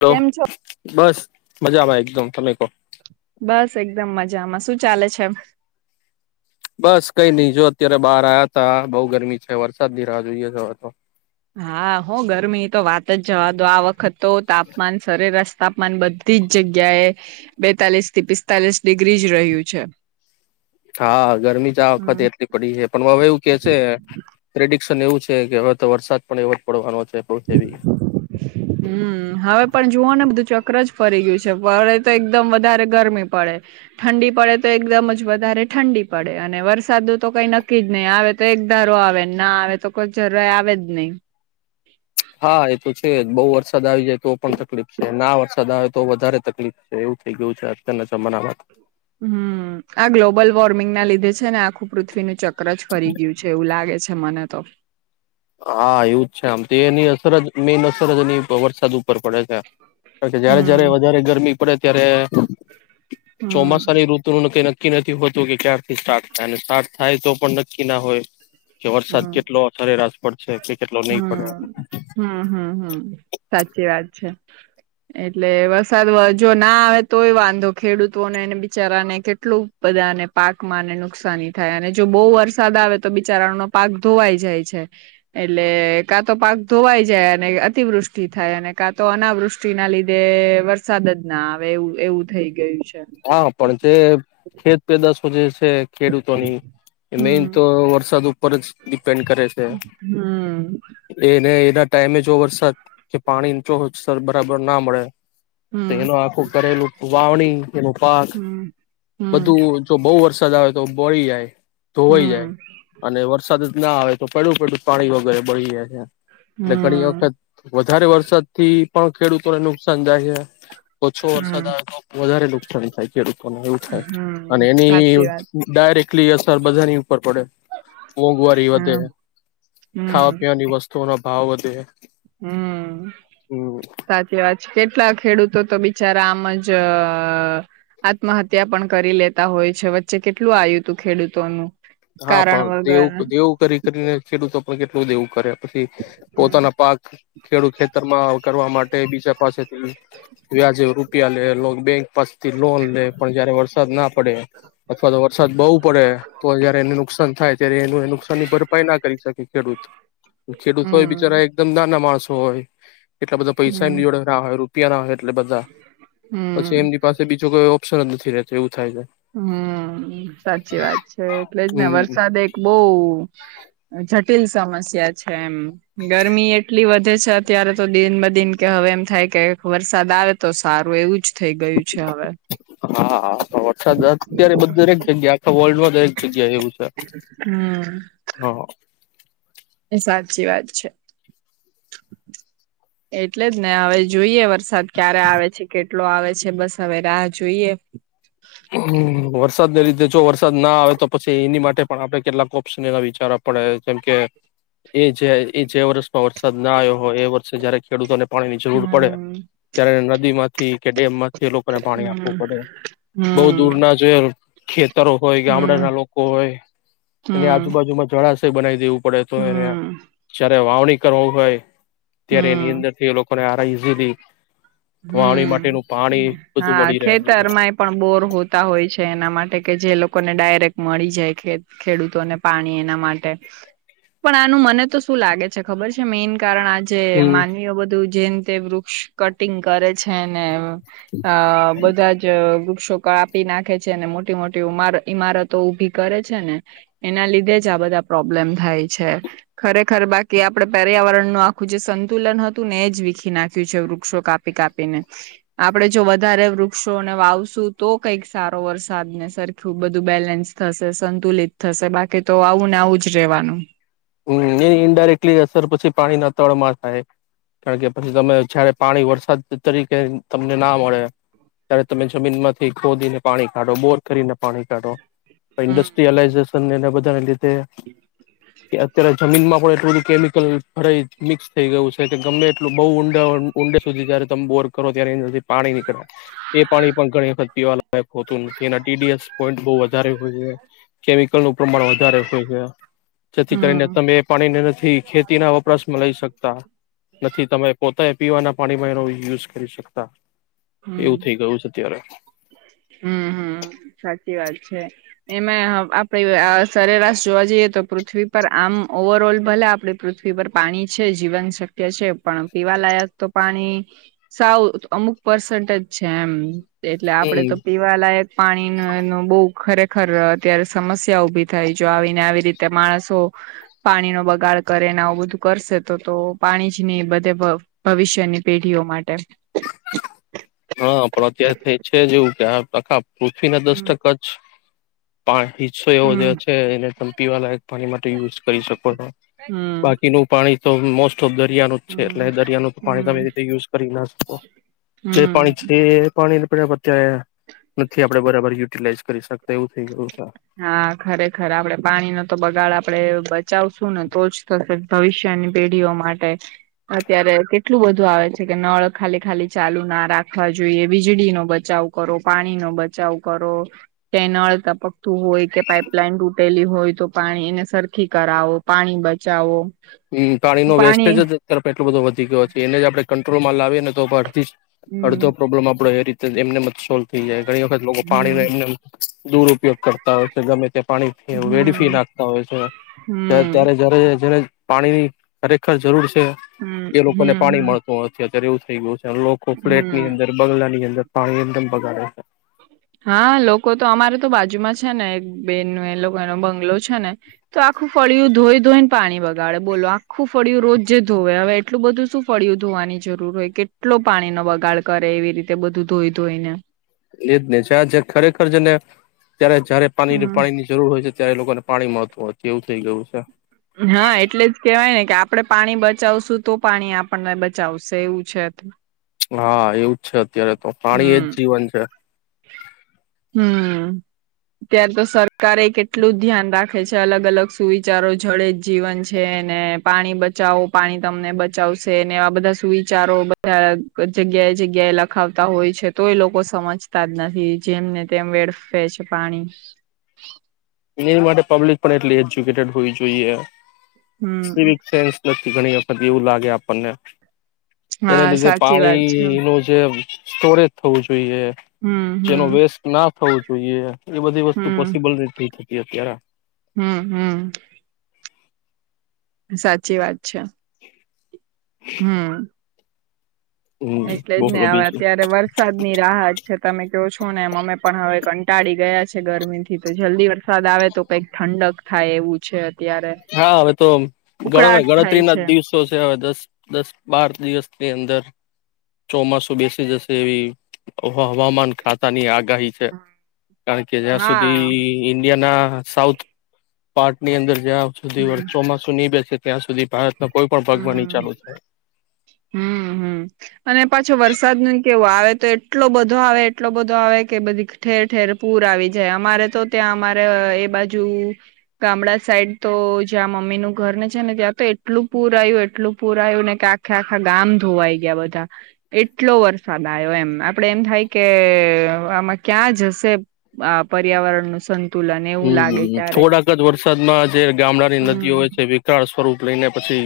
તો કેમ છો? બસ. મજા ભ એકદમ તમે કહો. બસ એકદમ મજામાં શું ચાલે છે એમ. બસ કઈ નહ જો અત્યારે બહાર આવ્યા ત બઉુ ગરમી છે વરસાદ ની રાહ જોઈએ છેવે તો. હા હો ગરમી તો વાત જ જવા દો આ વખત. તો તાપમાન સરે રસ્ તાપમાન બધી જ જગ્યાએ બેતાલીસ થી પિસ્તાલીસ ડિગ્રી જ રહ્યું છે. હા ગરમી જ આ વખત હમ એટલી પડી છે પણ હવે એવું કે છે પ્રેડિક સ એવું છે કે હવે તો વરસાદ પણ એવો જ પડવાનો છે. બહુ હેવી હમ્મ હવે પણ જુઓ ને બધું ચક્ર જ ફરી ગયું છે પડે તો એકદમ વધારે ગરમી પડે, ઠંડી પડે તો એકદમ જ વધારે ઠંડી પડે અને વરસાદનું તો કઈ નક્કી જ નહીં આવે તો એક ધારો આવે ના આવે તો કોઈ જરાય આવે જ નહી. હા એ તો છે બઉ વર્ષ વરસાદ આવી જાય તો પણ તકલીફ છે, ના વરસાદ આવે તો બહું વધારે તકલીફ છે એવું થઇ ગયું છે અત્યારના જમાનામાં. હમ્મ આ ગ્લોબલ વોર્મિંગ ના લીધે છે ને આખું પૃથ્વીનું ચક ક્ર જ ફરી ગયું છે એવું લાગે છે. મને તો. હા એવું જ છે આમ તો, એની અસર જ મેન અસર જ એની વરસાદ ઉપર પડે છે. કાર કે જયારે જયારે હમ વધારે ગરમી પડે ત્યારે હમ ચોમાસાની ઋતુ નું કઈ નક નક્કી નથી હોતું કે ક્યારથી સ્ટાર્ટ થાય અને સ્ટાર્ટ થાય તો પણ નક્કી ના હોય કે વરસાદ કેટલો સરેરાશ પડશે કે કેટલો નહીં પડે હમ્મ, હમ્મ, હમ્મ, હમ્મ. સાચી વાત છે એટલે વરસાદ જો ના આવે તોય વાંધો ખેડૂતોને ને બિચારાને કેટલું બધાને પાકમાંને નુકસાની થાય અને જો બહુ વરસાદ આવે તો બિચારાનો પાક ધોવાઈ જાય છે એટલે કા તો પાક ધોવાઈ જાય અને અતિવૃષ્ટિ થાય અને કાં તો અનાવૃષ્ટિ ના લીધે વરસાદ જ ના આવે એવું એવું થઈ ગયું છે. હા પણ જે ખેત પેદાશો જે છે ખેડૂતોની મેન હમ તો વરસાદ ઉપર જ ડિપેન્ડ કરે છે, હમ એને એના ટાઈમે જો વરસાદ કે પાણી જો [unintelligible] બરાબર ના મળે તો હમ એનું આખું કરેલું વાવણી પાક હમ હમ બધું જો બો બહું વરસાદ આવે તો બોળી જાય. ધોવાઈ જાય હમ અને વરસાદ ના આવે તો પડ્યું, પડ્યું પાણી વગરએય બળી જાય. એટલે ઘણી હમ વખત વધારે વરસાદ થી પણ ખેડૂતોને નુકસાન જાય છે. ઓછો વરસાદ હમ આવે તો વધારે લોકો [unintelligible] ખેડૂતો એવું થાય અને હમ એની સાચી વાત ડાયરેક એટલી અસર બધાની પર પડે. મોંઘવારી વધે, હમ ખાવા પીવાની વસ્તુઓનો ભાવ વધે. હમ્મ હમ સાચી વાત છે. કેટલા ખેડૂત તો તો બિચારા આમ જ અહ આત્મહત્યા પણ કરી લેતા હોય છે વચ્ચે કેટલું આવ્યું તું ખેડૂતોનું. હા કારણ પણ વગર દેવું દેવું કરી કરીને ખેડૂતો તો કેટલું દેવું કરે. પ હમ પોતાના પાક ખેડૂત ખેતરમાં કરવા માટે બીજા પાસે વ્યાજે રૂપિયા લે બેંક. પસ [unintelligible] થી લોન લે પણ જયારે વરસાદ ના પડે અથવા તો વરસાદ બહવુ પડે તો જ નુકસાન થાય ત્યારે એ નુકસાન ની ભરપાઈ ના કરી શકે ખેડૂત ખેડૂત હોય હમ બિચારા એકદમ નાના માણસો હોય. એટલા બધા પૈસા હમ એમની જોડે [unintelligible] એટલે બધા પછી હમ એમની પાસે બીજો કયો ઓપ્શન જ નથી રહેતો એવું થાય છે હમ સાચી વાત છે એટલે હમ વરસાદ એક બહ જટિલ સમસ્યા છે એમ ગરમી એટલી વધ વધ છે અત્યારે તો દિન બ દિન કે હવે એમ થાય કે વરસાદ આવે તો સારું એવું જ થઈ ગયું છે હવે હા સ. સા અત્યારે બધ દરેક જગ્યાએ વર્લ્ડ માં દરેક જગ્યા એવું છે હમ હા એ સાચી વાત છે. એટલે જ ને હવે જોઈએ વરસાદ ક્યારે આવે છે કેટલો આવે છે બસ હવે રાહ જોઈએ. હ વરસાદને લીધે જો વરસાદ ના આવે તો પછીએની માટે પણ આપણે કેટલાક વિચાર પડે જેમકે એ જે એ જે વર્ષમાં વરસાદ ના આવ્યો હોય એ વર્ષે જયારે ખેડૂતોને પાણી ની જરૂર પડે હમ ત્યારે નદી માં ઠીક એ ડેમ એ લોકોને પાણી આપવું હમ પડે હમ ના જોય ખેત વિસ્તાર હોય હમ ગામડા ના લોકો હોય એની હમ આજુબાજુમાં જણા બનાઈ દવું પડે તો હમ ચારે વાવણી કરો એ ત્યારે એની હમ અંદર થી એ લોકોને આરા ઈઝી વાવણી માટેનું પાણી હમ બધું હા મળી રહેું. ખેતરમાંય પણ બોર હોતા હોય છે એના માટે કે જે લોકોને ડાયરેક્ટ મળી જાય, ખેડૂતોને પાણી એના માટે પણ આનું મને તો શું લાગે છે ખબર છે મેઈન કારણ આજે હમ માનવીઓ બધું જેન તે વૃક્ષ કટ ટિંગ કરે છે ને અ બધા જ વૃક્ષો કાપી નાખે છે મોટી મોટી ઉ ઈમારતો ઉભી કરે છે ને એના લીધે જ આ બધા પ્રોબ્લેમ થાય છે ખરેખર બાકી આપડે પર્યાવરણનું આખું જે સંતુલન હતું ને એ જ વીખી નાખ્યું છે. વૃક્ષો કાપી કાપીને, આપણે જો વધારે વૃક્ષોને વાવશું તો કઈક સારો વરસાદ ને સરખું બધું બેલેન્સ થશે સંતુલિત થશે બાકી તો આવું ને આવું જ રેવાનું. હમ એની ઇન્ડાયરેક્ટલી અસર પછી પાણીના તળમાં થાય કારણ કે પછી તમે જયારે પાણી વરસાદ તરીકે તમને ના મળે ત્યારે તમે જમીન માંથી ખોદીને પાણી કાઢો બોર કરીને પાણી કાઢો હમ ઈન્સ્ટ્રીયલાઈઝેશન એ વધારે [unintelligible] તે કે અત્યારે જમીનમાં પણ એ બધું કેમિકલ ભરાઈ મિક્સ થઈ ગયું છે કે ગમે એટલું બહુ ઊંડા ઊંડે સુધી જયારે તમ બોર કરો ત્યારે અંદરથી પાણી નીકળે એ પાણી પણ ઘણી વખત પીવાતું નથી એના ટી ડી એસ પોઇન્ટ બહુ વધારે હોય છે કેમિકલનું પ્રમાણ વધારે હોય છે થી કરીને હમ તમે એ પાણીને નથી ખેતીના વપરાશમાં લઈ શકતા નથી તમે પોતા ને પીવાના પાણીમાં એનો યુઝ કરી શકતા એવું થઇ હમ ગયું છે અત્યારે હમ હમ સાચી વાત છે એમાં આપડી સરેરાશ જોવા જઈએ તો પૃથ્વી પર આમ ઓવર ઓલ ભલે આપ પૃથ્વી પર પાણી છે જીવન શક્ય છે પણ પીવાલાયક તો પાણી સાવ અમુક પર્સન્ટેજ છે એમ. એટલે હમ આપડે તો પીવાલાયક પાણી નો બહ ખરેખ ખર અત્યારે સમસ્યા ઉભી થાય જો આવીને આવી રીતે માણસો પાણી નો બગાડ કરે ને આવું બધું કરશે તો તો પાણી જ ની બધે ભવિષ્યની પેઢીઓ માટે. હા પણ અત્યારે થઈ છે જેવું કે હા કફી ના દસ હમ ટકા જ પણ હિસ્સો એવો જે હમ છે એને તમ પીવા લાયક પાણી માટે યુઝ કરી શકો છો હમ બાકીનું પાણી તો મોસ્ટ તો દરિયાનું જ છે હમ એટલે દરિયાનું તો પાણી તમે હમ રીતે યુઝ કરી ના શકો. જે પાણી હમ છે એ પાણી [inaudible] [unintelligible] નથી આપડે બરાબર યુટિલાઈઝ કરી શકતા એવું થઈ ગયું. છે. હા, ખરેખર આપડે પાણી નો તો બગાડ આપડે બ ચાવ શું ને તો જ થશે ભવિષ્યની પેઢીઓ માટે અત્યારે કેટલું બધું આવે છે કે નળ ખાલી ખાલી ચાલુ ના રાખવા જોઈએ. વીજળી નો બચાવ કરો પાણી નો બચાવ કરો કે નળ તપક તુ હોય કે પાપલાઈન તૂટેલી હોય તો પાણી એને સરખી કરાવો પાણી બચાવો. હમ પાણી નો વેસ્ટેજ જ અત્યારે ત્યારે એટલો બધો વધી ગયો છે. એને જડણે કંટ્રોલમાં લાવીએ ને તો [unintelligible] હમ અડધો પ્રોબ્લેમ આપડે એ રીત એમનેમ જ સોલ્વ થઈ જાય. ઘણી વખત લોકો પાણીનો હમ એમ નેમ દુરપયોગ કરતા હોય છે ગમે તે પાણી વેડફી હમ નાખતા હોય છે. હમ ત્યારે જ્યારે જ્યારે પાણી ની ખરેખર જરૂર છ છે. હમ એ લોકો ને હમ પાણી હમ મળતું નથી. [unintelligible] થઈ [unintelligible] લોકો ફ્લેટ હમ ની અંદર બગલાની અંદર પાણી એકદમ બગાડે છે. હા, લોકો તો અમારે તો બાજુમાં છે ને એક બેન. એ લોકો એનો બંગલો છે ને. તો આખું ફળિય ધોઈ ધોઈને પાણી બગાડે બોલો આખું ફળિયું રોજ ધોવે હવે એટલું બધું શું ફળું ધોવાની જરૂર હોય કેટલો પાણી નો બગાડ કરે એવી રીતે બધું ધોઈ ધોઈને. એજ ને [unintelligible] ખરેખર જેને ત્યારે જયારે પાણી પાણી ની જરૂર હોય છે. ત્યારે લોકોને પાણી મહત્વ કેવુંક થઇ ગયું છે. હા, એટલે જ કેવાય ને કે આપડે પાણી બચાવશું તો પાણી આપણને બચાવશે એવું છે. ત હા, એવું છે. અત્યારે તો પાણી એ જ હમ જીવન છે. ત્યારે તો સરકારે કેટલું ધ્યાન રાખે છે. અલગ-અલગ સુવિચારો જડે જ જીવન છે ને પાણી બચાવો પાણી તમને બચાવશે ને એવા બધા સુવિચારો બધા જગ્યાએ જગ્યાએ લખ ખાવતા હોય છે. તો એ લોકો સમજતા જ નથી જેમને તેમ વેડફે છે પાણી. [unintelligible] માટે પબ્લિક પણ એટલી એજ્યુકેટેડ હોવી જોઈએ. [inaudible] [unintelligible] હમ ઘણી વખત એવું લાગે આપણને. એને હા લીધે સાચી વાત છે પાણી નું જે સ્ટોરેજ થવું જો ઈએ. હમ જેનો હમ વેસ્ટ ના થવું જોઈએ. એ બધી વસ્તુ હમ પોસિબલ નથી. અત્યારે હમ હમ. સાચી વાત છે. હમ. હમ એટલે જ ને, બોલો હવે બીજું અત્યારે વરસાદ ની રાહત છે, તમે ક્યો છો ને એમ અમે પણ હવે કંટાળી ગયા છે ગરમી થી તો, જલ્દી વરસાદ આવે તો કંઈક ઠંડક થાય એવું છે અ હા, હવે તો ગણો ને થાય ગણતરીના જ છે દિવસો છે, હવે દસ દસ બાર દિવસની અંદર ચોમાસું બેસી જશે એવી હવામાન ખાતાની આગ ગાહી છે, કારણ કે જ્યાં હા સુધી ઇન્ડિયાના સાઉથ પાર્ટની અંદર જ્યાં સુધી હમ ચોમાસું નહીં બેસે ત્યાં સુધી ભારતના કોઈ પણ ભાગમાં નહીં હમ ચાલુ થાય. હમ હમ અને પાછું વરસાદનું ય કેવું, આવે તો એટલો બધો આવે એટલો બધો આવે કે બધી ઠેર ઠેર પૂર આવી જાય, અમારે તો ત્યાં અમારે એ બાજુ ગામડા સાઈડ તો જ્યાં મમ્મીનું ઘર ને છે ને ત્યાં તો એટલું પૂર આયવું એટલું પૂર આયવું ને કે આખા આખા ગામ ધોવાઈ ગ્યા બધા, એટલો વરસાદ આયો એમ, આપડે એમ થાય કે આમાં ક્યાં જશે આ પર્યાવરણનું સં હમ થોડાક જ વરસાદમાં જે ગામડાની નદીઓ હમ હોય છે વિકરાળ સ્વરૂપ લઈને પછી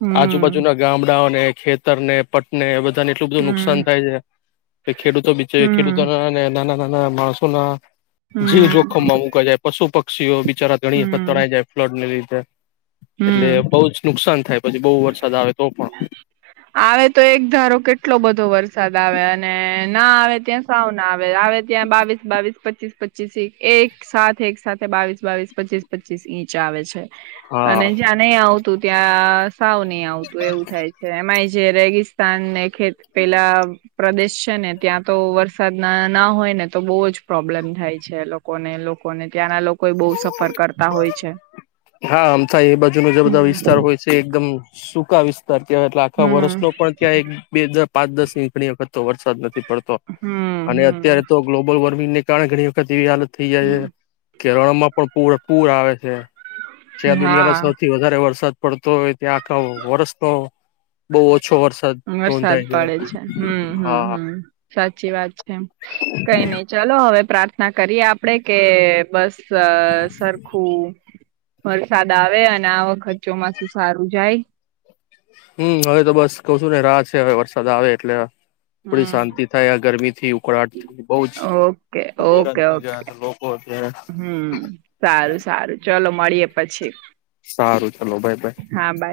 હમ આજુબાજુના ગામડાઓને ખેતરને પટને બધું બધાને એટલું બધું નુકસાન હમ થાય છે કે ખેડૂતો બિચા, હમ ખેડૂતોને નાના નાના ના માણસોના જીવ હમ જોખમમાં મુ પશુ પક્ષીઓ બિ ચારા ઘણી વખત હમ તણાઈ જાય ફ્લડને લી કે એટલે હમ બહુ જ નુકસાન થાય પછી, બહુ વરસાદ આવે તો પણ. સાદ આવે અને ના આવે ત્યાં સાવ ના આવે. આવે ત્યાં બાવીસ બાવીસ પચીસ પચી પચીસ એક સા એક સાથે બાવીસ બાવીસ પચીસ પચીસ ઇંચ આવે છે. હા અને જ્યાં નહી આવતું ત્યાં સાવ નહીં આવતું એવું થાય છે, એમાંય જે રેગીસ્ સ્તાન ને ખેત પેલા પ્રદેશ છે ને, ત્યાં તો વરસાદ ના ના હોય ને તો બોહ જ પ્રોબ્લેમ થાય છે લોકોને, લોકોને ત્યાંના લોકો ય બોહ સફર કરતા હોય છે. હા, આમ થાય એ બાજુના જે બધા વિસ્તાર હમ. હોય છે એકદમ સુખા વિસ્ તાર ત્યાં એટલે આખા હમ વરસનો પણ ત્યાં એક બે દર [unintelligible] પાંચ દસ નીકળી શકે. તો વરસાદ પડતો હમ અને અત્યારે હમ તો ગ્લોબલ વોર્મ [unintelligible] કારણ ઘણી વખત એવી હાલત. થઈ જાય હમ છે, [unintelligible] માં પણ પૂર પૂર આવે. તે જ્યાં દુનિયાનો હા. સૌથી વધારે વરસાદ પડતો હોય, ત્યા આખા વર્ષનો બહુ ઓછો વરસાદ વરસાદ નોંધાય પડે છે, હામ હમ્મ હા હામ સાચી વાત છે, કઈ નઈ ચાલો હવે પ્રાર્થના કરીએ આપડે કે બસ સ સરખું વરસાદ આવે અને આ આખો ચોમાસુ સારું જાય. હમ હવે તો બસ કહું છું, ને રાહ છે, હવે વરસાદ આવે એટલે થોડી શાંતિ થાય આ ગરમી થી ઉકળાટથી બોજ ઓકે હેરાન ઓકે થઈ ઓકે ગયા છે, લોકો ત હમ સારું સારું ચલો મળીએ પછી. સારું ચલો બાય બાય. હા બાય